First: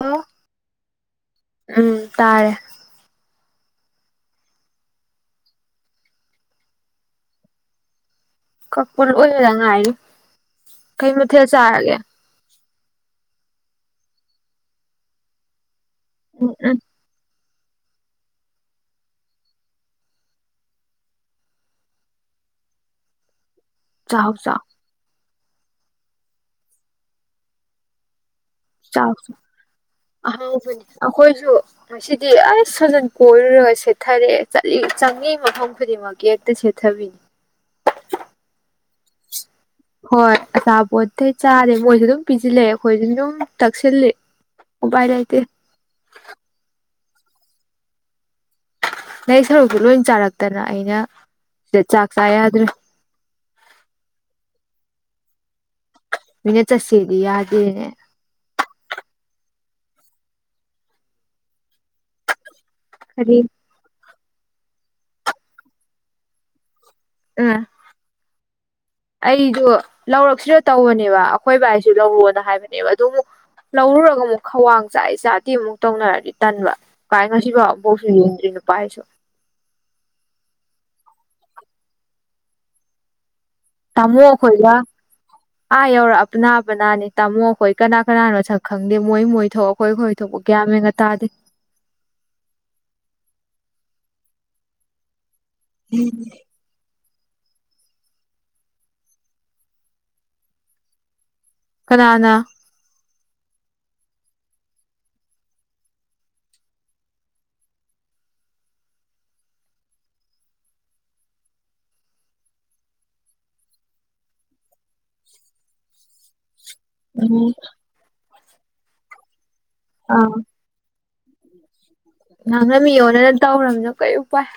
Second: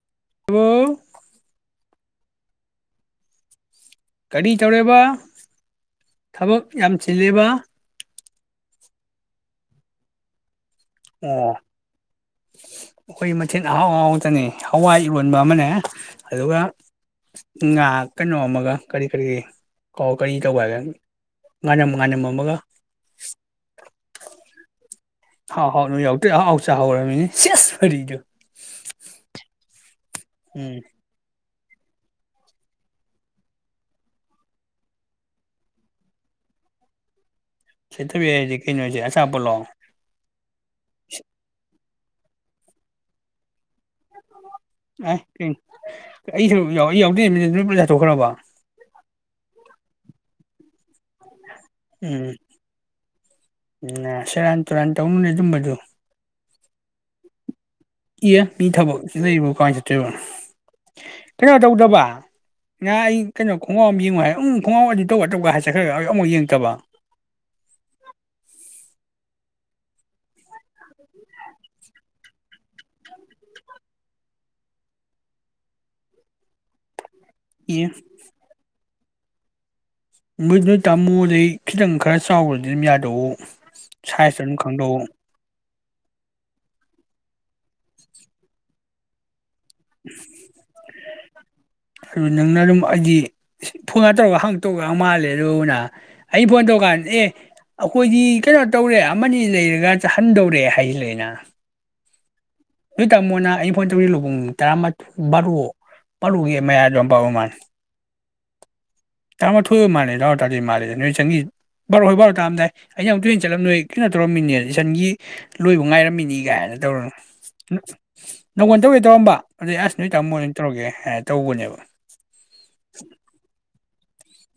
hello hello ꯎꯝ ꯇꯥꯔꯦ ꯀꯥꯔꯤ ꯇꯧꯔꯦꯕ ꯊꯕꯛ ꯌꯥꯝ ꯆꯤꯜꯂꯦꯕ ꯀꯛꯄ꯭ꯔꯥ ꯑꯣꯏꯔ ꯉꯥꯏꯔꯤ ꯀꯩ ꯃꯊꯦꯜ ꯑꯣ ꯆꯥꯔꯒꯦ ꯑꯩꯈꯣꯏ ꯃꯊꯦꯜ ꯑꯍꯥꯎ ꯑꯍꯥꯎꯕ ꯆꯥꯟꯅꯩ ꯍꯋꯥꯏ ꯏꯔꯣꯟꯕ ꯑꯃꯅꯦ ꯎꯝ ꯑꯗꯨꯒ ꯎꯝ ꯉꯥ ꯀꯩꯅꯣ ꯑꯃꯒ ꯀꯔꯤ ꯀꯔꯤ ꯀꯣ ꯀꯔꯤ ꯇꯧꯕ ꯍꯥꯏꯕ ꯉꯥꯅꯝ ꯉꯥꯅꯝ ꯑꯃꯒ ꯆꯍꯥꯎ ꯆꯥꯎ ꯍꯥꯎ ꯍꯥꯎ ꯅꯣꯏ ꯌꯥꯎꯇ ꯑꯖꯥꯎ ꯑꯍꯥꯎ ꯆꯥꯍꯩꯔꯦ ꯁꯤꯌꯦꯁ ꯋꯥꯔꯤꯗꯣ ꯆꯥꯎ ꯆꯥꯎ ꯎꯝ ꯑꯍꯥꯎꯕꯅꯤ ꯑꯈꯣꯏꯁꯨ ꯉꯁꯤꯗꯤ ꯑꯁ ꯁꯖꯟ ꯀꯣꯏꯔꯨꯔꯒ ꯁꯦꯠꯊꯔꯦ ꯆꯠꯂꯤ ꯆꯪꯉꯤ ꯃꯐꯝ ꯈꯨꯗꯤꯡꯒꯤꯃꯛ ꯒꯦꯠꯇ ꯁꯦꯠꯊꯕꯤꯅꯤ ꯁꯦꯟꯊꯔꯤ ꯍꯥꯏꯖꯦ ꯀꯩꯅꯣ ꯍꯥꯏꯖꯦ ꯑꯆꯥꯄꯣꯠꯂꯣ ꯍꯣꯏ ꯑꯆꯥꯄꯣꯠꯇ ꯆꯥꯔꯦ ꯃꯣꯏꯁꯨ ꯑꯗꯨꯝ ꯄꯤꯁꯤꯜꯂꯛꯑꯦ ꯑꯈꯣꯏ ꯗꯨꯝ ꯇꯛꯁꯤꯜꯂꯦ ꯎꯕꯥꯏ ꯑꯦ ꯂꯩꯇꯧ ꯑꯩꯁꯨ ꯑꯩ ꯌꯥꯎꯗꯦ ꯅꯨꯃꯤꯠ ꯂ ꯄꯨꯥꯊꯣꯛꯈ꯭ꯔꯕ [unintelligible] ꯑꯗꯨ ꯂꯣꯏ ꯆꯥꯔꯛꯇꯅ ꯑꯩꯅ ꯁꯤꯗ ꯆꯥꯛ ꯆꯥ ꯎꯝ ꯌꯥꯗ꯭ꯔꯦ ꯅ ꯁꯦꯔꯥꯟ ꯇꯨꯔꯥꯟ ꯇꯧꯅꯨꯅꯦ ꯑꯗꯨꯝꯕꯗꯨ ꯃꯤꯅꯥ ꯆꯠꯁꯤꯗꯤ ꯌꯥꯗꯦꯅꯦ ꯏꯑꯦ ꯃꯤ ꯊꯕꯛꯁꯨ ꯂꯩꯕꯣ ꯀꯥꯏ ꯆꯠꯇꯣꯏꯕ ꯀꯌꯥ ꯇꯧꯗꯕ ꯉꯥ ꯑꯩ ꯀꯔꯤ ꯀꯩꯅꯣ ꯈꯣꯡꯚꯥꯎ ꯑꯃ ꯌꯦꯡꯉꯨ ꯍꯥꯏ ꯑꯪ ꯈꯣꯡꯚꯥꯎ ꯑꯅꯤꯇꯧꯒ ꯇꯧꯒ ꯍꯥꯏ ꯆꯠꯈ꯭ꯔꯒ ꯑꯃꯕ ꯌꯦꯡꯉꯛꯇꯕ [inaudible] ꯑꯥ ꯑꯩꯗꯣ ꯂꯧꯔꯛꯁꯤꯔ ꯇꯧꯕꯅꯦꯕ ꯑꯩꯈꯣꯏ ꯕꯥꯏꯁꯨ ꯂꯧꯑꯣꯅ ꯍꯥꯏꯕꯅꯦꯕ ꯑꯗꯨ ꯑꯃꯨꯛ ꯂꯧꯔꯨꯔꯒ ꯑꯃꯨꯛ ꯈ꯭ꯋꯥꯡ ꯆꯥꯏ ꯆꯥꯗꯦ ꯑꯃꯨꯛ ꯇꯧꯅꯔꯗꯤ ꯇꯟꯕ ꯑꯦ [unintelligible] ꯃꯣꯏꯗ ꯇꯥꯃꯣꯗꯩ ꯈꯤꯇꯪ ꯈꯔ ꯆꯥꯎꯕꯗꯤ ꯑꯗꯨꯝ ꯌꯥꯗꯧ ꯇꯥꯃꯣ ꯁꯥꯏ ꯑꯗꯨꯝ ꯑꯩꯈꯣꯏꯒ ꯈꯪꯗꯣꯛꯎ ꯑꯥ ꯌꯧꯔꯛ ꯑꯄꯅ ꯑꯄꯅ ꯅꯦ ꯇꯥꯃꯣ ꯑꯩꯈꯣꯏ ꯀꯅꯥ ꯀꯅꯥꯅꯣ ꯁꯛ ꯈꯪꯗꯦ ꯃꯣꯏ ꯃꯣꯏ ꯊꯣꯛ ꯑꯩꯈꯣꯏ ꯑꯩꯈꯣꯏ ꯊꯣꯛꯄ ꯒ꯭ꯌꯥꯟꯃꯦꯟꯒ ꯇꯥꯗꯦ ꯑꯗꯨ ꯅꯪꯅ ꯑꯗꯨꯝ ꯑꯩꯗꯤ ꯐꯣꯟꯒ ꯇꯧꯔꯒ ꯍꯪꯉꯛꯇꯧꯒ ꯃꯥꯜꯂꯦ ꯗꯨꯅ ꯑꯩ ꯐꯣꯟ ꯇꯧꯀꯥꯟ ꯑꯦ ꯑꯩꯈꯣꯏꯗꯤ ꯀꯩꯅꯣ ꯇꯧꯔꯦ ꯑꯃꯅꯤ ꯂꯩꯔꯒ ꯆꯥꯍꯟꯗꯧꯔꯦ ꯍꯩꯂꯩꯅ ꯀꯅꯥꯅ ꯅꯣꯢ ꯇꯥꯃꯣꯅ ꯑꯩꯩ ꯐꯣꯟ ꯇꯧꯔꯦ ꯂꯨꯍꯣꯡ ꯄꯨꯡ ꯇꯔꯥꯃꯊꯣꯏ ꯕꯥꯔꯣ ꯕꯥꯔꯨꯒꯤ ꯃꯌꯥꯗ ꯑꯣꯏꯔꯝꯕ ꯃꯥꯜꯂꯦ ꯇꯥꯃꯥꯊꯣꯏ ꯑꯣꯏꯕ ꯃꯥꯂꯦ ꯑꯗꯨ ꯇꯥꯗꯣꯏ ꯃꯥꯜꯂꯦꯗ ꯅꯣꯏ ꯏꯆꯜꯒꯤ ꯕꯥꯔꯣꯈꯥꯏ ꯕꯔꯣꯇꯔꯝꯗꯥꯏ ꯑꯩꯅ ꯑꯃꯨꯛ ꯆꯠꯂꯝꯗꯥꯏ ꯅꯣꯏ ꯀꯩꯅꯣ ꯇꯧꯔꯝꯃꯤꯅꯦ ꯏꯆꯟꯒꯤ ꯂꯣꯏꯕ ꯉꯥꯏꯔꯝꯃꯤꯅꯦ ꯀꯥꯏꯅ ꯗꯧ ꯎꯝ ꯅꯪꯉꯣꯟꯗꯧ ꯑꯣꯏ ꯇꯧꯔꯝꯕ ꯑꯗꯩ ꯑꯁ ꯅꯣꯏ ꯇꯥꯃꯣ ꯑꯥ ꯑꯗꯨ ꯇꯧꯔꯒꯦ ꯍꯥꯏ ꯇꯧꯕꯅꯦꯕ ꯅꯪꯅ ꯃꯤ ꯑꯣꯟꯅꯅ ꯇꯧꯔꯕꯅꯤꯅ ꯀꯩ ꯎꯄꯥꯏ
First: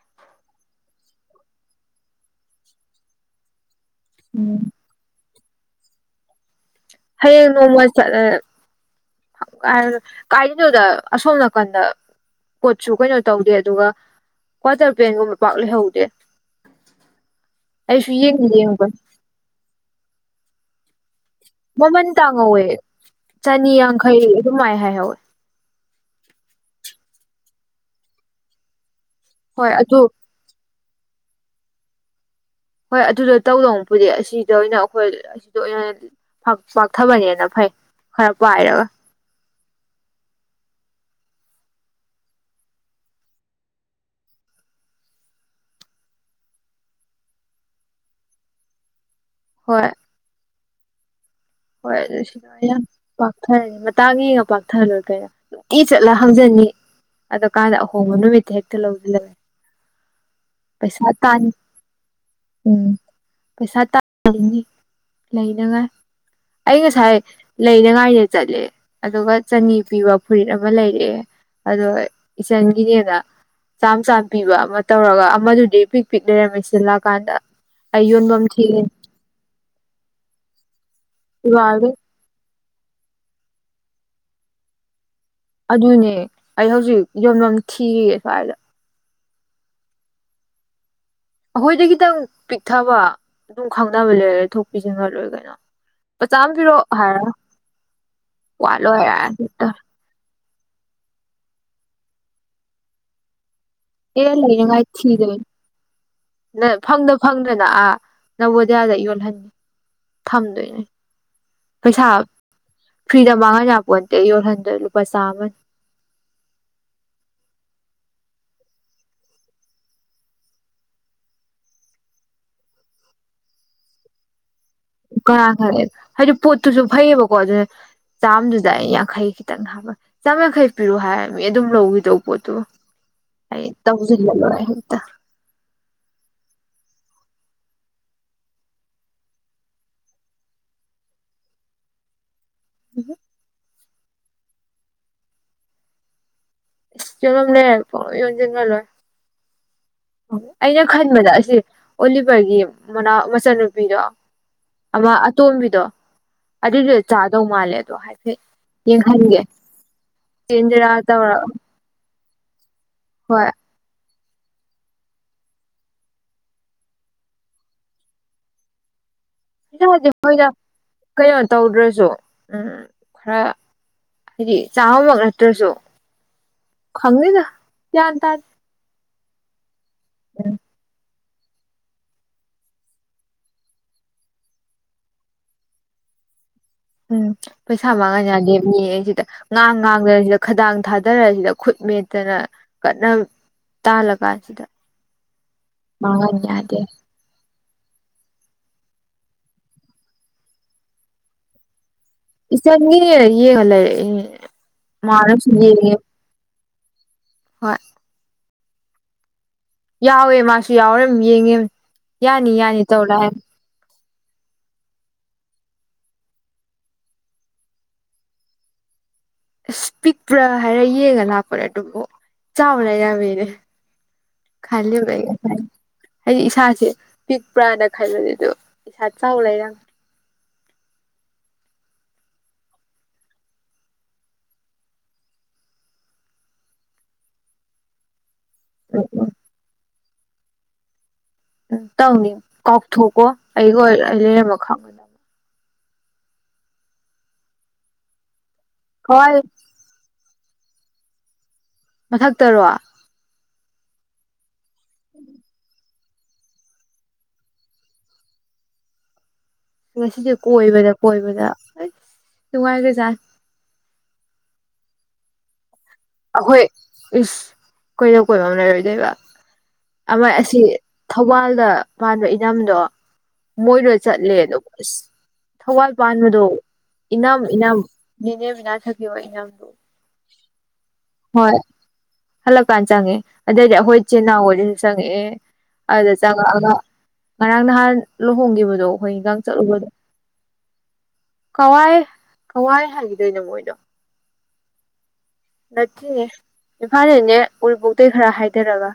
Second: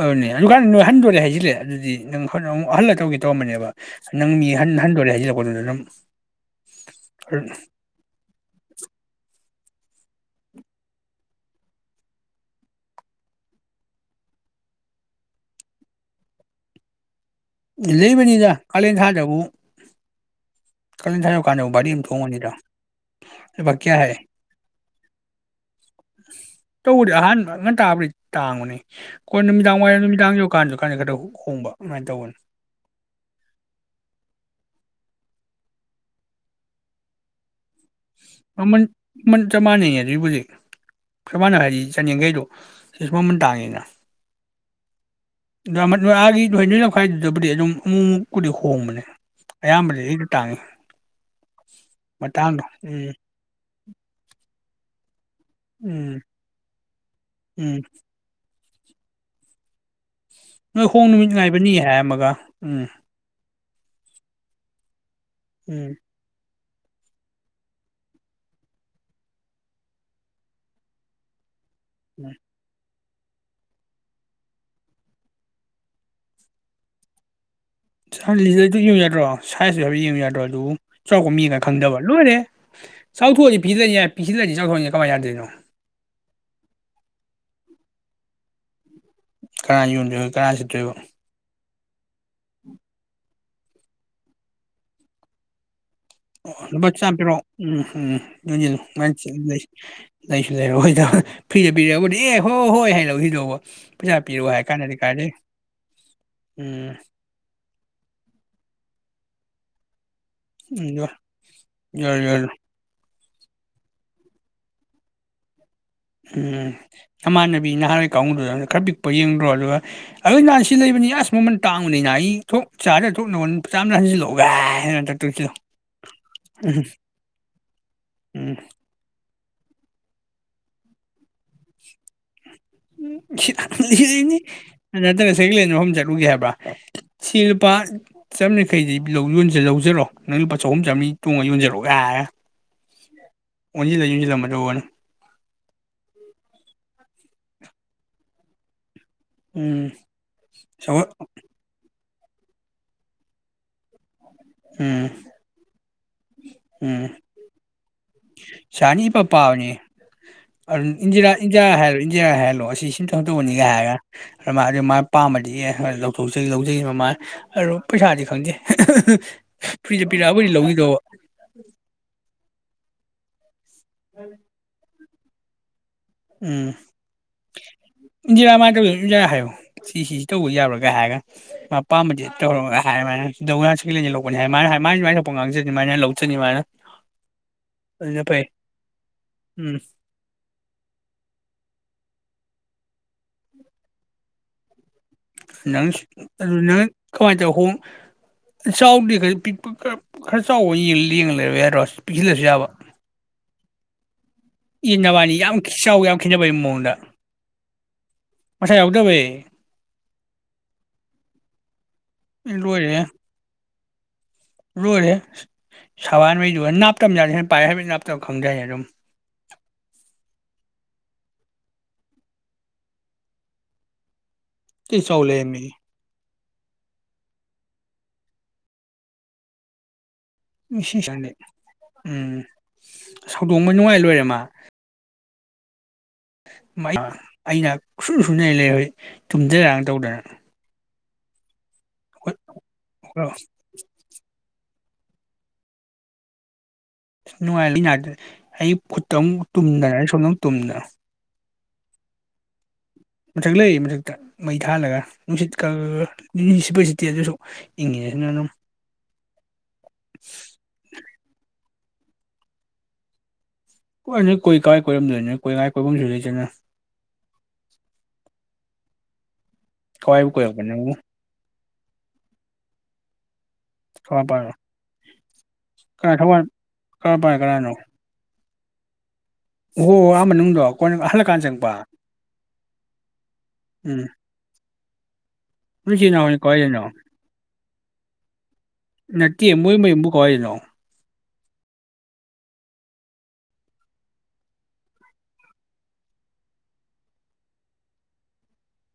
ꯑꯗꯨꯅꯦ ꯑꯗꯨꯀꯥꯟꯗ ꯅꯣꯏ ꯍꯟꯗꯣꯔꯦ ꯍꯥꯏꯁꯤꯜꯂꯦ ꯑꯗꯨꯗꯤ ꯅꯪ ꯑꯃꯨꯛ ꯍꯜꯂꯒ ꯇꯔꯛꯀꯦ ꯇꯧꯔꯝꯕꯅꯦꯕ ꯅꯪ ꯃꯤ ꯎꯝ ꯍꯟ ꯍꯟꯗꯣꯔꯦ ꯍꯥꯏꯖꯤꯜꯂꯛ ꯑꯣꯅꯔꯦꯔꯝ ꯍꯌꯦꯡ ꯅꯣꯡꯃꯥꯢ ꯆꯠꯂꯦ ꯀꯥꯏꯗꯩꯅꯣ ꯀꯥꯏꯗꯅꯣꯗ ꯑꯁꯣꯝ ꯅꯥꯀꯟꯗ ꯄꯣꯠꯁꯨ ꯀꯩꯅꯣ ꯇꯧꯗꯦ ꯑꯗꯨꯒ ꯀ꯭ꯋꯥꯇꯔ ꯄꯦꯟꯒꯨꯝꯕ ꯄꯥꯛ ꯂꯩꯍꯧꯗꯦ ꯑꯩꯁꯨ ꯂꯤꯕꯅꯤꯗ ꯌꯦꯡꯗꯤ ꯀꯂꯦꯟ ꯌꯦꯡꯉꯨꯕꯅꯤ ꯊꯥꯗꯕꯨ ꯀꯥꯂꯦꯟ ꯊꯥ ꯌꯧꯀꯥꯟꯗꯕꯨ ꯚꯥꯔꯤ ꯑꯃ ꯃꯃꯟ ꯊꯣꯡꯉꯅꯤꯗ ꯇꯥꯡꯍꯧꯋꯦ ꯂꯨꯄꯥ ꯀꯌꯥ ꯍꯥꯏ ꯆꯅꯤꯌꯥꯡꯈꯩ ꯑꯗꯨꯃꯥꯏꯅ ꯍꯥꯏꯍꯧꯋꯦ ꯇꯧꯕꯗꯤ ꯑꯍꯥꯟꯕ ꯉꯟꯇꯥꯕꯨꯗꯤ ꯇꯥꯡꯕꯅꯤ ꯀꯣꯟꯅ ꯍꯣꯏ ꯑꯗꯨ ꯅꯨꯃꯤꯗꯥꯡꯋꯥꯏꯔꯝ ꯅꯨꯃꯤꯗꯥꯡ ꯌꯧꯀꯥꯟꯗ ꯗꯨꯀꯥꯟ ꯈꯔꯗꯤ ꯇꯧ ꯍꯣꯡꯕ ꯑꯗꯨꯃꯥꯏꯅ ꯇꯧꯕꯅꯤ ꯍꯣꯏ ꯑꯗꯨꯗ ꯇꯧꯗꯧꯄꯨꯗꯤ ꯑꯁꯤꯗ ꯑꯣꯏꯅ ꯑꯩꯈꯣꯏ ꯑꯁꯤꯗ ꯑꯣꯏꯅ ꯐꯥꯛ ꯄꯥꯛꯊꯕꯅꯍꯦꯟꯅ ꯐꯩ ꯈꯔ ꯃꯃꯟ ꯄꯥꯏꯔꯒ ꯃꯃꯟ ꯆꯞ ꯃꯥꯟꯅꯩꯌꯦ ꯑꯗꯨꯏꯕꯨꯗꯤ ꯁꯨꯃꯥꯏꯅ ꯍꯥꯏꯗꯤ ꯆꯅꯤꯌꯥꯡꯈꯩꯗꯣ ꯁꯤꯁꯨ ꯃꯃꯟ ꯇꯥꯡꯉꯦꯅ ꯗ ꯑꯃꯗꯣ ꯑꯥꯒꯤ ꯍꯣꯏꯗꯣꯏ ꯅ ꯈꯋꯥꯏꯗꯨꯗꯕꯨꯗꯤ ꯑꯗꯨꯝ ꯑꯃꯨꯛꯃꯨꯛꯀꯨꯗꯤ ꯍꯣꯡꯕꯅꯦ ꯍꯣꯏ ꯑꯌꯥꯝꯕꯗꯤ ꯁꯤꯗꯤ ꯇꯥꯡꯉꯤ ꯍꯣꯏ ꯑꯗꯨ ꯁꯤꯗ ꯃꯇꯥꯡꯗꯣ ꯑꯣꯏꯅ ꯎꯝ ꯄꯥꯛꯊꯔꯅꯤ ꯃꯇꯥꯡ ꯌꯦꯡꯉꯒ ꯊꯥꯂꯣꯟ ꯀꯌꯥ ꯇꯤ ꯆꯠꯂ ꯎꯝ ꯍꯪꯖꯅꯤ ꯑꯗꯨ ꯀꯥꯟꯗ ꯎꯝ ꯑꯍꯣꯡꯕ ꯅꯨꯃꯤꯠꯇ ꯍꯦꯛ ꯍꯦꯛꯇꯥ ꯂꯧꯖꯤꯂꯒꯦ ꯅꯣꯏ ꯍꯣꯡ ꯅꯨꯃꯤꯠ ꯉꯥꯏꯕꯅꯤ ꯍꯥꯏꯔꯝꯃꯒ ꯎꯝ ꯄꯩꯁꯥ ꯇꯥꯅ ꯅꯤ ꯂꯩꯅꯉꯥꯏ ꯎꯝ ꯑꯩ ꯉꯁꯥꯏ ꯂꯩꯅꯉꯥꯏꯗ ꯆꯠꯂꯦ ꯑꯗꯨꯒ ꯆꯅꯤ ꯄꯤꯕ ꯐꯨꯔꯤꯠ ꯑꯃ ꯂꯩꯔꯛꯑꯦ ꯑꯗꯣ ꯎꯝ ꯏꯆꯟꯒꯤꯅꯦꯅ ꯆꯥꯝ ꯆꯥꯝ ꯄꯤꯕ ꯑꯃ ꯇꯧꯔꯒ ꯑꯃꯗꯨꯗꯤ ꯄꯤꯛ ꯄꯤꯛ ꯂꯩꯔꯝꯃꯦ ꯁꯤꯗꯂꯥꯛꯀꯥꯟꯗ ꯑꯗꯨ ꯌꯦꯡꯉꯨ ꯌꯥꯗ꯭ꯔꯣ ꯁꯥꯏꯖꯁꯨ ꯍꯥꯏꯐꯦꯠ ꯌꯦꯡꯉꯨ ꯌꯥꯗ꯭ꯔꯣ ꯑꯗꯨꯕꯨ ꯆꯥꯎꯕ ꯃꯤꯅ ꯏꯕꯥꯜꯂꯦ ꯈꯪꯗꯕ ꯂꯣꯏꯔꯦꯍꯦ ꯆꯥꯎꯊꯣꯛꯑꯗꯤ ꯄꯤꯛꯁꯍꯜ ꯌꯥꯏ ꯄꯤꯛꯁꯤꯜꯗꯤ ꯆꯥꯎꯊꯣꯛꯍꯜꯒꯦ ꯀꯃꯥꯏ ꯌꯗꯣꯏꯅꯣ ꯑꯗꯨꯅꯦ ꯑꯩ ꯍꯧꯖꯤꯛ ꯌꯣ ꯌꯥꯝ ꯊꯤꯔꯤꯌꯦ ꯁ꯭ꯋꯥꯏꯗ ꯀꯔꯥꯏ ꯌꯣꯟꯗꯣꯏꯕ ꯀꯔꯥꯏ ꯁꯤꯠꯇꯣꯏꯕ ꯑꯈꯣꯏꯗꯒꯈꯤ ꯇꯧ ꯄꯤꯛꯊꯕ ꯑꯗꯨꯝ ꯈꯪꯅꯕ ꯂꯩꯔꯦ ꯊꯣꯛꯄꯤꯁꯤꯟꯒꯂꯣꯏꯔꯦ ꯀꯩꯅꯣ ꯃꯆꯥ ꯑꯃ ꯑꯣ ꯂꯨꯄ ꯄꯤꯔꯛꯑꯣ ꯆꯥꯝꯄ ꯍꯥꯏꯔ ꯄꯤꯔꯛ ꯑꯣ ꯎꯝ ꯍꯨꯝ ꯅꯣꯏ ꯋꯥꯠꯂꯣ ꯅꯤ ꯆꯦꯟ ꯍꯥꯏꯔꯛꯑꯅꯤ ꯂꯩ ꯂꯩꯁꯨ ꯂꯩꯔꯣꯑꯣꯗ ꯐ꯭ꯔꯤꯗ ꯄꯤꯔꯑꯕꯨꯗꯤ ꯑꯦ ꯍꯣꯏ ꯍꯣꯏ ꯍꯥꯏꯔ ꯂꯧꯒꯤꯗꯧꯕ ꯑꯦ ꯂꯩꯅꯉꯥꯏ ꯊꯤꯗꯣꯏꯅꯤ ꯎꯝ ꯐꯪꯗ ꯐꯪꯗꯒ ꯑꯥ ꯅꯥꯉꯣꯟꯗ ꯍꯟꯅꯥ ꯌꯣꯠ ꯃꯟꯅꯤ ꯊꯝꯗꯣꯏꯅꯦ ꯌꯣ ꯄꯩꯁꯥ ꯌꯣꯜꯂꯨ ꯌꯣꯜꯂꯨ ꯐ꯭ꯔꯤꯗ ꯃꯥꯡꯍꯜ ꯌꯥꯄꯣꯟꯇꯦ ꯌꯣꯜꯍꯟꯗꯣꯏ ꯂꯨꯄꯥ ꯆꯥꯝꯃꯅꯤ ꯎꯝ ꯁꯃꯥꯟꯅꯕꯤ ꯅꯍꯥꯋꯥꯏ ꯀꯥꯡꯒꯕꯨꯗꯨꯗꯅ ꯈꯔ ꯄꯤꯛꯄ ꯌꯦꯡꯗ꯭ꯔꯣ ꯑꯗꯨꯒ ꯑꯩ ꯅꯍꯥꯟ ꯁꯤ ꯂꯩꯕꯅꯤ ꯑꯁ ꯃꯃꯟ ꯇꯥꯡꯕꯅꯤꯅ ꯑꯩ ꯊꯣꯛ ꯆꯥꯗꯔ ꯊꯣꯛ ꯅꯉꯣꯜ ꯆꯥꯝꯗ ꯍꯟꯖꯤꯜꯂꯛꯑꯣꯒ ꯀꯅꯥ ꯈꯪꯅꯤ ꯍꯥꯏꯗꯤ ꯄꯣꯠꯇꯨꯁꯨ ꯐꯩꯌꯦꯕꯀꯣ ꯑꯗꯨꯅ ꯎꯝ ꯆꯥꯝꯗꯨꯗ ꯌꯥꯡꯈꯩ ꯈꯤꯇꯪ ꯍꯥꯏꯕ ꯆꯥꯝꯃꯌꯈꯩ ꯄꯤꯔꯣ ꯍꯥꯏꯔꯃꯤ ꯑꯗꯨꯝ ꯂꯧꯈꯤꯗꯧꯕ ꯄꯣꯠꯇꯣ ꯎꯝ ꯍꯤ ꯍꯦꯛꯇ ꯍꯤ [unintelligible] ꯁꯤ ꯂꯨꯄꯥ ꯆꯥꯝꯔꯤꯖꯪꯈꯩꯗꯤ ꯂꯧꯖꯔꯣ ꯅꯪ ꯂꯨꯄꯥ ꯆꯍꯨꯝ ꯆꯥꯝꯃꯔꯤ ꯇꯣꯡꯉꯒ ꯌꯣꯟꯖꯔꯣ ꯒꯥꯏꯅ ꯎꯝ ꯍꯨꯝ ꯑꯣꯟꯁꯤꯜꯂꯛꯏꯗꯅ ꯃꯗꯨꯒꯤ ꯋꯥꯅꯤ ꯌꯦꯔꯨꯝ ꯂꯩꯔꯛꯄ꯭ꯔꯣ ꯌꯣꯟꯖꯟ ꯅꯥꯔꯣꯏ ꯎꯝ ꯑꯩꯅ ꯁꯒꯣꯜ ꯈꯟꯕꯗ ꯑꯁꯤ ꯑꯣꯂꯤꯚꯔꯒꯤ ꯃꯅꯥ ꯃꯆꯟꯅꯨꯄꯤꯗꯣ ꯎꯝ ꯑꯃ ꯑꯇꯣꯝꯕꯤꯗꯣ ꯑꯗꯨꯗꯣ ꯇꯥꯗꯣꯏ ꯃꯥꯟꯂꯦ [unintelligible] ꯁꯥꯅꯤ ꯄꯥ ꯄꯥꯕꯅꯦ ꯑꯗꯨ ꯆꯦꯟꯖꯤꯔꯥ ꯏꯟꯗꯤꯔ ꯇꯧꯔꯒ ꯏꯟꯗꯤꯔ ꯍꯥꯏꯔ ꯍꯣꯏ [unintelligible] [unintelligible] ꯃꯥꯥꯏ ꯄꯥꯝꯕꯗꯤ ꯂꯧꯊꯣꯛꯆꯩ ꯂꯧꯖꯩ ꯃꯃꯥꯏ ꯑꯗꯨ ꯄꯩꯁꯥꯗꯤ ꯈꯪꯗꯦ ꯐ꯭ꯔꯤꯗ ꯄꯤꯔꯛꯑꯕꯨꯗꯤ [unintelligible] ꯂꯧꯈꯤꯗꯧꯕ ꯎꯝ ꯈꯔ [unintelligible] ꯅꯠꯇꯔꯁꯨ ꯇꯥꯗꯦ [unintelligible] ꯁꯤꯁꯤꯁꯤ ꯎꯝ ꯇꯧꯕ ꯌꯥꯕ꯭ꯔꯥꯒ ꯍꯥꯏꯔꯒ [unintelligible] ꯎꯝ ꯄꯩꯁꯥ ꯑꯗꯨꯅ ꯃꯥꯡꯍꯟ ꯐꯩ ꯌꯥꯗꯦ ꯃꯤ ꯑꯩ ꯁꯤꯗ ꯎꯝ ꯉꯥꯡ ꯉꯥꯡꯗꯅ ꯁꯤꯗ ꯈꯗꯥꯡ ꯊꯥ ꯊꯔꯁꯤꯗ ꯈꯨꯠ ꯃꯦꯠꯇꯅ ꯀꯠꯅꯝ ꯇꯥꯜꯂꯀꯥꯟꯁꯤꯗ ꯅꯪ ꯃꯥꯡꯍꯟ ꯌꯥꯗꯦ ꯀꯃꯥ ꯇꯧ ꯍꯣꯡ ꯆꯥꯎꯗꯦ ꯈꯔ ꯄꯤꯛꯄ ꯈꯔ ꯈꯔ ꯆꯥꯎꯕ ꯌꯦꯡ ꯂꯩꯔꯑꯣ ꯌꯥꯗꯔꯣ [unintelligible] ꯏ ꯅꯕꯥꯅꯤ ꯃꯥꯅꯁꯨ ꯌꯥꯝ ꯌꯦꯡꯉꯦ ꯆꯥꯎ ꯌꯥꯝ ꯈꯦꯠꯅꯕ [unintelligible] ꯍꯣꯏ [unintelligible] ꯌꯥꯎꯋꯦ ꯃꯥꯁꯨ ꯌꯥꯎꯔ ꯌꯦꯡꯒꯤꯝꯅꯦ ꯌꯥꯅꯤ ꯌꯥꯅꯤ ꯂꯣꯏꯔꯦꯍꯦ ꯇꯧꯔ ꯂꯥꯛꯑꯦ [unintelligible] ꯏꯁ ꯄꯤꯛꯄ꯭ꯔꯥ ꯍꯥꯏꯔ ꯌꯦꯡꯉ ꯂꯥꯛꯄꯅꯦ ꯑꯗꯨꯕꯨ ꯆꯥꯎꯔ ꯂꯩꯔꯝꯃꯦꯅꯦ ꯊꯤ ꯆꯥꯎ ꯂꯩꯔꯝꯃꯤ [unintelligible] ꯑꯩ ꯏꯁꯥꯁꯦ ꯄꯤꯛꯄ꯭ꯔꯥꯅ ꯈꯟꯕꯅꯦ ꯗꯨꯕꯨ ꯏꯁꯥ ꯆꯥꯎ ꯂꯩꯔꯝ [unintelligible] [unintelligible] ꯎꯝ ꯎꯝ [unintelligible] ꯎꯝ ꯇꯧꯅꯤ ꯀꯥꯎꯊꯣꯛꯀꯣ ꯑꯩꯒ ꯑꯣꯏ ꯑꯩ ꯂꯩꯔꯝꯃ [inaudible] ꯍꯣꯏ [unintelligible] [unintelligible] ꯇꯨꯝꯅ ꯃꯊꯛꯇꯔꯣ ꯃꯊꯛ ꯂꯩꯌꯦ ꯃꯊꯛꯇ ꯃꯩ ꯊꯥꯜꯂꯒ ꯅꯨꯡꯁꯤꯠ ꯀꯀ [unintelligible] ꯉꯁꯤꯖꯦ ꯀꯣꯏꯕꯗ ꯀꯣꯏꯕꯗ ꯍꯩ ꯅꯨꯡꯉꯥꯏꯒꯖꯥꯠꯅꯤ [unintelligible] ꯂꯩꯇꯅ ꯑꯈꯣꯏ ꯏꯁ ꯀꯣꯏꯅ ꯀꯣꯏꯕꯝ ꯂꯩꯔꯣꯏꯗꯣꯏꯕ ꯑꯃ ꯀꯋꯥꯏꯕꯨ ꯑꯁꯤ ꯀꯣꯏꯔꯛꯄꯅꯣ ꯊꯧꯕꯥꯜꯗ ꯃꯥꯗꯣ ꯏꯅꯝꯗꯣ ꯃꯣꯏꯗ ꯆꯠꯂꯦ ꯊꯋꯥꯟꯄꯥꯏꯔꯣ ꯗꯨꯒ ꯊꯧꯕꯥꯜ ꯀꯅꯥ ꯊꯋꯥꯟ ꯄꯥꯟꯕꯗꯣ ꯀꯔꯝꯄꯥꯏ ꯏꯅꯝ ꯏꯅꯝ ꯅꯦꯅꯦ [unintelligible] ꯑꯣꯥꯍꯣ ꯑꯑ ꯃꯅꯨꯡꯗꯣ ꯀꯣꯟꯅ ꯍꯜꯂꯛ ꯍꯣꯏ ꯍꯜꯂꯛꯀꯥꯟꯗ ꯆꯪꯉꯦ ꯑꯗꯩꯗꯤ ꯍꯣꯏ ꯎꯝ ꯆꯦꯅꯥꯎꯍꯣꯏ ꯎꯝ ꯆꯪꯉꯛꯑꯦ ꯅꯣꯏ ꯏꯆꯤꯟ ꯑꯗ ꯏꯅꯥꯎꯗꯤ ꯆꯉꯛꯑꯒ ꯀꯋꯥꯏꯗꯩꯅꯣ ꯅꯔꯥꯡ ꯅꯍꯥꯟ ꯂꯣꯍꯣꯡꯒꯤꯕꯗꯨꯅ ꯅꯠꯇꯦ ꯃꯣꯏ ꯃꯌꯨꯝꯕꯨ ꯀꯋꯥꯏꯗꯅꯣ ꯀꯋꯥꯏ ꯀꯋꯥꯏ ꯍꯥꯏꯒꯤꯗꯣꯏꯅꯣ ꯃꯣꯏꯗꯣ ꯅꯠꯇꯦꯅꯦ ꯏꯝꯐꯥꯜꯗꯒꯤꯅꯦ ꯎꯔꯤꯄꯣꯛꯇꯩ ꯈꯔ ꯍꯥꯏꯗꯔꯒ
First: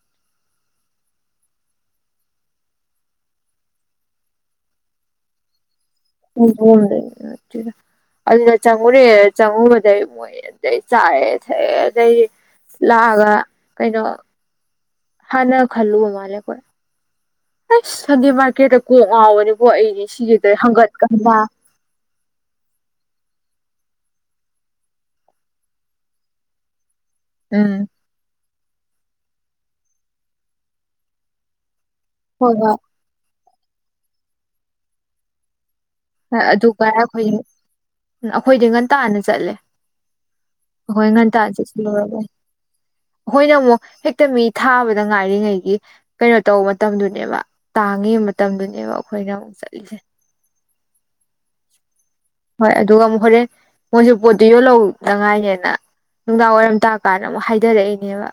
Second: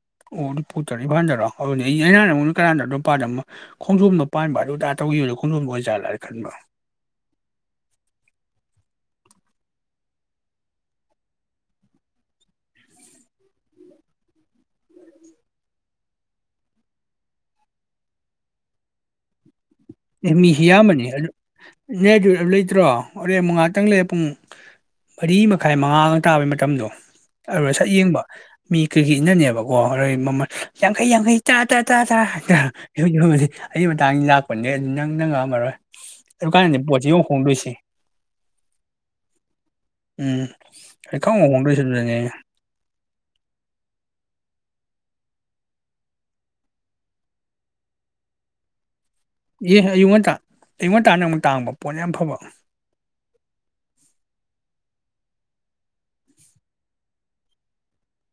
[unintelligible] ꯈꯣꯡꯖꯣꯝꯗ ꯄꯥꯟꯕ ꯑꯗꯨ ꯇꯥ ꯇꯧꯒꯤꯕꯗꯣ ꯈꯣꯡꯖꯣꯝꯗ ꯑꯣꯏꯖꯥꯠꯂꯣ [unintelligible] ꯑꯗꯨꯗ ꯆꯪꯉꯨꯔꯦ ꯆꯪꯉꯨꯕꯗꯩ ꯃꯣꯏ ꯑꯗꯩ ꯆꯥꯔꯦ ꯊꯛꯑꯦ ꯑꯗꯩꯗꯤ ꯂꯥꯛꯑꯒ ꯀꯩꯅꯣ ꯍꯥꯟꯅ ꯈꯜꯂꯨꯕ ꯃꯥꯜꯂꯦ ꯈꯣꯏ ꯑꯁ ꯁꯟꯗꯦ ꯃꯥꯔꯀꯦꯠꯇ ꯀꯣꯛ ꯉꯥꯎꯕꯅꯦ ꯃꯤꯁꯤ ꯌꯥꯝꯕꯅꯤ ꯑꯗꯨ ꯅꯦꯗꯨ ꯂꯩꯇ꯭ꯔꯣ ꯍꯣꯔꯦꯟ ꯃꯉꯥ ꯇꯪ ꯂꯩꯔ ꯄꯨꯡ ꯃꯔꯤ ꯃꯈꯥꯏ ꯃꯉꯥꯒ ꯇꯥꯕꯩ ꯃꯇꯝꯗꯣ ꯑꯔꯨꯔ ꯎꯝ ꯁꯛ ꯌꯦꯡꯕ ꯃꯤ ꯀꯩꯒꯩ ꯏꯅꯅꯦꯕꯀꯣ ꯍꯣꯔꯦꯜ ꯃꯃꯜ ꯌꯥꯡꯈꯩ ꯌꯥꯡꯈꯩ ꯆꯥ ꯇ ꯇ ꯇ ꯍꯣꯏ ꯍꯣꯏ ꯑꯩꯒꯤ ꯃꯇꯥꯡ ꯂꯥꯛ ꯄꯨꯟꯖꯦ ꯅꯪ ꯅꯪ ꯉꯛꯝꯃꯔꯣꯏ ꯑꯗꯨꯒ ꯑꯩꯈꯣꯏ ꯑꯩꯈꯣꯏꯗꯤ ꯉꯟꯇꯥꯅ ꯆꯠꯂꯦ ꯎꯝ ꯑꯩꯈꯣꯏ ꯀꯥꯡ ꯉꯟꯇꯥꯅ ꯆꯠꯁꯤꯜꯂꯧꯔꯒ ꯍꯣꯡꯗꯣꯏꯁꯤꯗꯅꯦ ꯑꯩꯈꯣꯏꯅ ꯑꯃꯨꯛ ꯍꯦꯛ ꯍꯦꯛꯇ ꯃꯤ ꯊꯥꯕꯗ ꯉꯥꯏꯔꯤꯉꯩꯒꯤ ꯀꯩꯅꯣ ꯇꯧꯕ ꯃꯇꯝꯗꯨꯅꯦꯕ ꯇꯥꯡꯉꯤꯕ ꯃꯇꯝꯗꯨꯅꯦꯕ ꯑꯩꯈꯣꯏꯅ ꯑꯃꯨꯛ ꯑꯦ ꯆꯠꯂꯤꯁꯦ ꯑꯌꯨꯛ ꯉꯟꯇꯥ ꯑꯌꯨꯛ ꯉꯟꯇꯥꯅ ꯑꯃꯨꯛ ꯇꯥꯡꯕ ꯄꯣꯠꯅꯦ ꯌꯥꯝ ꯐ ꯍꯣꯏ ꯑꯗꯨꯒ ꯑꯃꯨꯛ ꯍꯣꯔꯦꯟ ꯃꯣꯏꯁꯨ ꯄꯣꯠꯇꯨ ꯌꯣꯜꯍꯧꯅꯉꯥꯏꯅꯦꯅ ꯅꯨꯡꯗꯥꯡ ꯋꯥꯏꯔꯝ ꯇꯥꯀꯥꯟꯗ ꯑꯃꯨꯛ ꯍꯥꯏꯗꯔꯛꯏꯅꯦꯕ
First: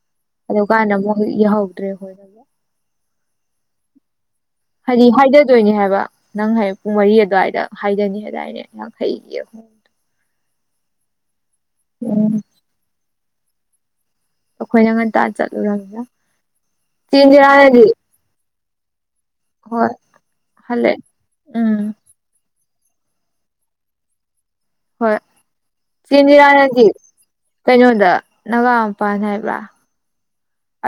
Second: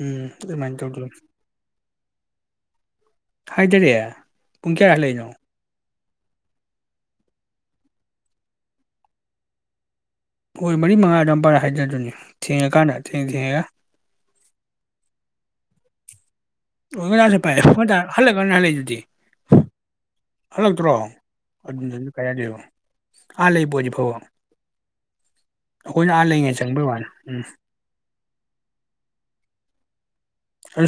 ꯎꯝ ꯑꯗꯨ ꯑꯗꯨꯃꯥꯏꯅ ꯀꯥꯟꯗ ꯇꯧꯗꯣꯏꯅꯤ ꯑꯃꯨꯛ ꯌꯥꯍꯧꯗ꯭ꯔꯦ ꯑꯩꯈꯣꯏꯗꯣ [inaudible] ꯍꯥꯏꯗꯔꯦ ꯍꯥꯏꯗꯤ ꯍꯥꯏꯗꯗꯣꯏꯅꯦ ꯍꯥꯏꯕ ꯅꯪ ꯍꯌꯦꯡ ꯄꯨꯡ ꯃꯔꯤ ꯑꯗꯨꯋꯥꯏꯗ ꯍꯥꯏꯗꯅꯤ ꯍꯥꯏꯗꯥꯏꯅꯦ ꯌꯥꯡꯈꯩꯒꯤ ꯑꯍꯨꯝ ꯄꯣꯟ ꯃꯔꯤ ꯃꯉꯥ ꯑꯗꯨꯋꯥꯏꯝꯄꯥꯏꯗ ꯍꯥꯏꯗꯗꯨꯅꯦ ꯎꯝ ꯊꯦꯡꯉꯀꯥꯟꯗ [unintelligible] ꯑꯩꯈꯣꯏꯅ ꯉꯟꯇꯥ ꯆꯠꯂꯨꯔꯕꯅꯤꯅ [unintelligible] ꯆꯦꯟꯖꯤꯔꯥꯅꯗꯤ ꯗꯤ ꯍꯣꯏ ꯍꯜꯂꯛꯇ꯭ꯔꯣ ꯍꯜꯂꯛꯑꯦ ꯎꯝ ꯑꯗꯨꯝꯗꯗꯤ ꯀꯩ ꯍꯥꯏꯗꯣꯏꯕ ꯑꯥ ꯂꯩꯕꯣꯏꯗꯤ ꯐꯕ ꯍꯣꯏ ꯑꯩꯈꯣꯏꯅ ꯆꯦ ꯑꯥ ꯂꯩꯉꯩ ꯆꯪꯕꯩ ꯅꯤꯔꯥꯅꯗꯤ ꯋꯥꯅꯤ ꯎꯝ ꯀꯩꯅꯣꯗ ꯅꯥꯒꯥ ꯃꯄꯥꯟ ꯍꯥꯏꯕ꯭ꯔꯥ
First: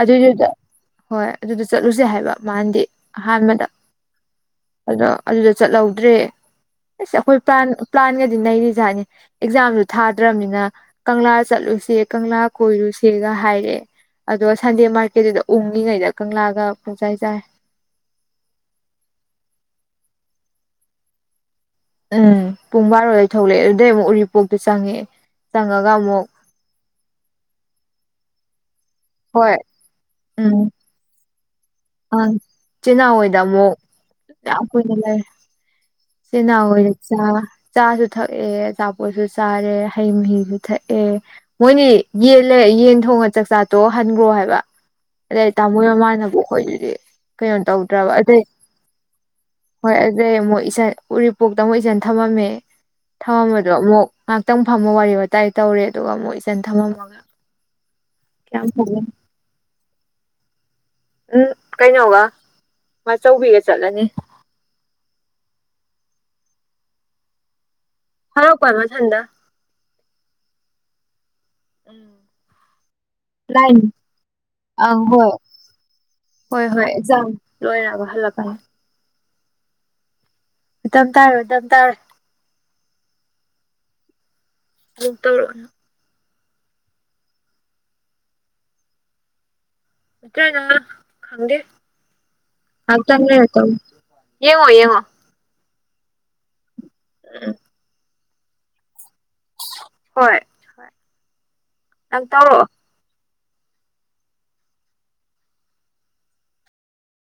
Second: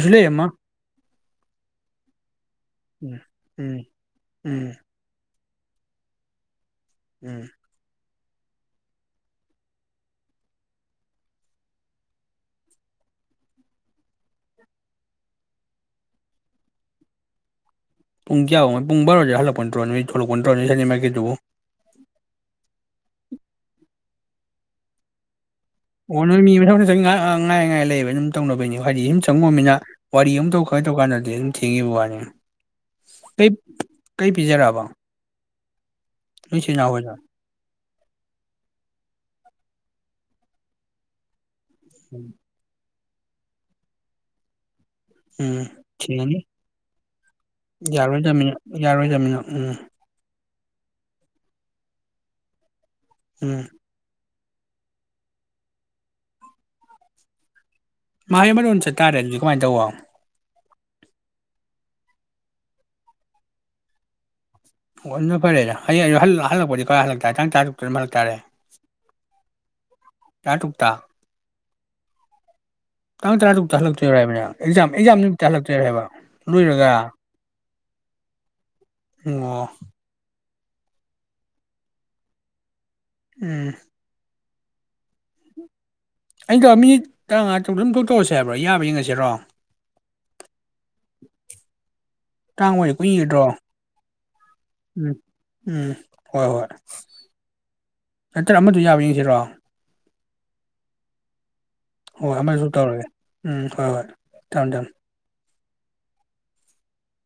ꯑꯗꯨꯏꯗꯨꯗ ꯍꯣꯏ ꯑꯗꯨꯗ ꯆꯠꯂꯨꯁꯦ ꯍꯥꯏꯕ ꯃꯥꯟꯗꯦ ꯎꯝ ꯑꯍꯥꯟꯕꯗ ꯎꯝ ꯎꯝ ꯑꯗꯣ ꯑꯗꯨꯗ ꯆꯠꯂꯧꯗ꯭ꯔꯦ ꯑꯁ ꯑꯩꯈꯣꯏ ꯎꯝ ꯄꯥꯟ ꯄꯂꯥꯟꯒꯗꯤ ꯅꯩꫪꯤꯖꯥꯠꯅꯤ ꯑꯦꯛꯖꯥꯝꯁꯨ ꯊꯥꯗ꯭ꯔꯝꯅꯤꯅ ꯀꯪꯂꯥ ꯆꯠꯂꯨꯁꯦ ꯀꯪꯂꯥ ꯀꯣꯏꯔꯨꯁꯦꯒ ꯍꯥꯏꯔꯛꯑꯦ ꯑꯗꯣ ꯁꯟꯗꯦ ꯃꯥꯔꯀꯦꯠꯇꯨꯗ ꯎꯡꯂꯤꯉꯩꯗ ꯀꯪꯂꯥꯒ ꯄꯨꯡꯆꯥꯏ ꯆꯥꯏ ꯄꯨꯡ ꯀꯌꯥꯃꯨꯛ ꯄꯨꯡ ꯕꯥꯔꯣꯗ ꯍꯜꯂꯛꯄ ꯅꯠꯇꯔꯣ ꯅꯣꯏ ꯊꯣꯛꯂꯛꯄ ꯅꯠꯇꯔꯣ ꯍꯥꯏꯗꯤ ꯃꯥꯏꯀꯩꯗꯨꯕꯨ ꯎꯝ ꯄꯨꯡ ꯕꯥꯔꯣꯗ ꯊꯣꯛꯂꯛꯑꯦ ꯑꯗꯨꯗꯩ ꯑꯃꯨꯛ ꯎꯔꯤꯄꯣꯛꯇ ꯆꯪꯉꯛꯑꯦ ꯆꯪꯉꯒ ꯑꯣ ꯑꯃꯨꯛ ꯅꯣꯏ ꯃꯤ [unintelligible] ꯑꯗꯨꯝ ꯇꯧꯅꯕꯩꯅꯤꯀꯣ ꯍꯥꯏꯗꯤ ꯁꯨꯝ ꯍꯣꯏ ꯆꯪꯉꯣꯃꯤꯅ ꯋꯥꯔꯤ ꯑꯃꯝꯇꯧ ꯈꯔ ꯇꯧ ꯀꯥꯟꯗꯗꯤꯝ ꯑ ꯆꯦ ꯅꯥꯎ ꯑꯣꯏꯗꯃꯨꯛ ꯀꯩ ꯌꯥꯝ ꯄꯤꯖꯔꯛꯑꯕ ꯀꯨꯏꯅ ꯂꯩ ꯆꯦ ꯅꯣꯏ ꯅꯥꯎ ꯆꯤꯜ ꯍꯣꯏꯗ ꯏꯅꯥꯎꯍꯣꯏꯗꯣ ꯆꯥ ꯆꯥꯁꯨ ꯊꯛꯑꯦ ꯑꯆꯥꯄꯣꯠꯁꯨ ꯆꯥꯔꯦ ꯍꯩ ꯃꯍꯤꯁꯨ ꯊꯛꯑꯦ ꯃꯣꯏꯅꯤ ꯌꯦꯂꯦ ꯌꯦꯟ ꯊꯣꯡꯉ ꯆꯥꯛꯆꯥꯠꯇꯣꯑ ꯍꯟꯒꯣ ꯍꯥꯏꯕ [unintelligible] ꯎꯝ ꯊꯦꯡꯉꯅꯤ ꯌꯥꯔꯣꯏꯗꯕꯅꯤꯅ ꯌꯥꯔꯣꯏꯗꯕꯅꯤꯅ ꯎꯝ [unintelligible] ꯎꯔꯤꯄꯣꯛꯇ ꯃꯨꯛ ꯏꯆꯟ ꯊꯝꯃꯝꯃꯦ ꯎꯝ ꯊꯝꯃꯝꯕꯗꯣ ꯑꯃꯨꯛ ꯉꯥꯏꯇꯪ ꯐꯝꯃ ꯋꯥꯔꯤ ꯋꯥꯇꯥꯏ ꯇꯧꯔꯦ ꯑꯗꯨꯒ ꯑꯃꯨꯛ ꯏꯆꯟ ꯊꯝꯃꯝꯃꯒ ꯀꯌꯥꯝ ꯐꯒꯦ [unintelligible] ꯎꯝ ꯀꯩꯅꯣꯒ ꯃꯆꯧꯕꯤꯒ ꯆꯠꯂꯅꯤ ꯑꯣ ꯑꯗꯨꯅ ꯐꯔꯦꯗ ꯍꯌꯦꯡꯌꯨꯛ ꯍꯜ ꯍꯜꯂꯛꯄꯗꯤ ꯀꯃꯥꯏ ꯍꯜꯂꯛꯇꯔꯦ ꯇꯪ ꯇꯔꯛ ꯍꯜꯂꯛꯄ ꯃꯊꯟꯇ [unintelligible] ꯇꯥꯡ ꯇꯔꯥ ꯇꯨꯛꯇ ꯂꯥꯏꯟ ꯍꯜꯂꯛꯇꯣꯏꯔꯥ ꯍꯥꯏꯕꯅꯦ ꯅꯪ ꯑꯦꯛꯖꯥꯝ ꯑꯪ ꯑꯦꯛꯖꯥꯝ ꯍꯣꯏ ꯅꯨꯃꯤꯠꯇ ꯍꯜꯂꯛꯇꯣꯏꯔꯥ ꯍꯥꯏꯕ ꯍꯣꯏ ꯍꯣꯏ ꯂꯣꯏꯔꯒ ꯑꯦꯛꯖꯥꯝ ꯂꯣꯏꯔꯒ ꯍꯜꯂꯛꯀꯅꯤ ꯎꯪꯑꯣ [unintelligible] ꯎꯝ [unintelligible] [unintelligible] ꯇꯥꯡ ꯑꯣꯏꯔꯦ ꯀꯨꯏꯒꯗ꯭ꯔꯣ ꯎꯝ [unintelligible] ꯎꯝ ꯍꯣꯏ ꯍꯣꯏ ꯎꯝ ꯅꯠꯇ꯭ꯔꯒ ꯑꯃꯗꯨ ꯌꯥꯕ꯭ꯔ ꯌꯦꯡꯁꯤꯔꯣ ꯍꯣꯏ ꯍ ꯍꯣꯏ ꯑꯃꯁꯨ ꯇꯧꯔꯑꯦ ꯎꯝ ꯍꯣꯏ ꯍꯣꯏ ꯊꯝ ꯊꯝ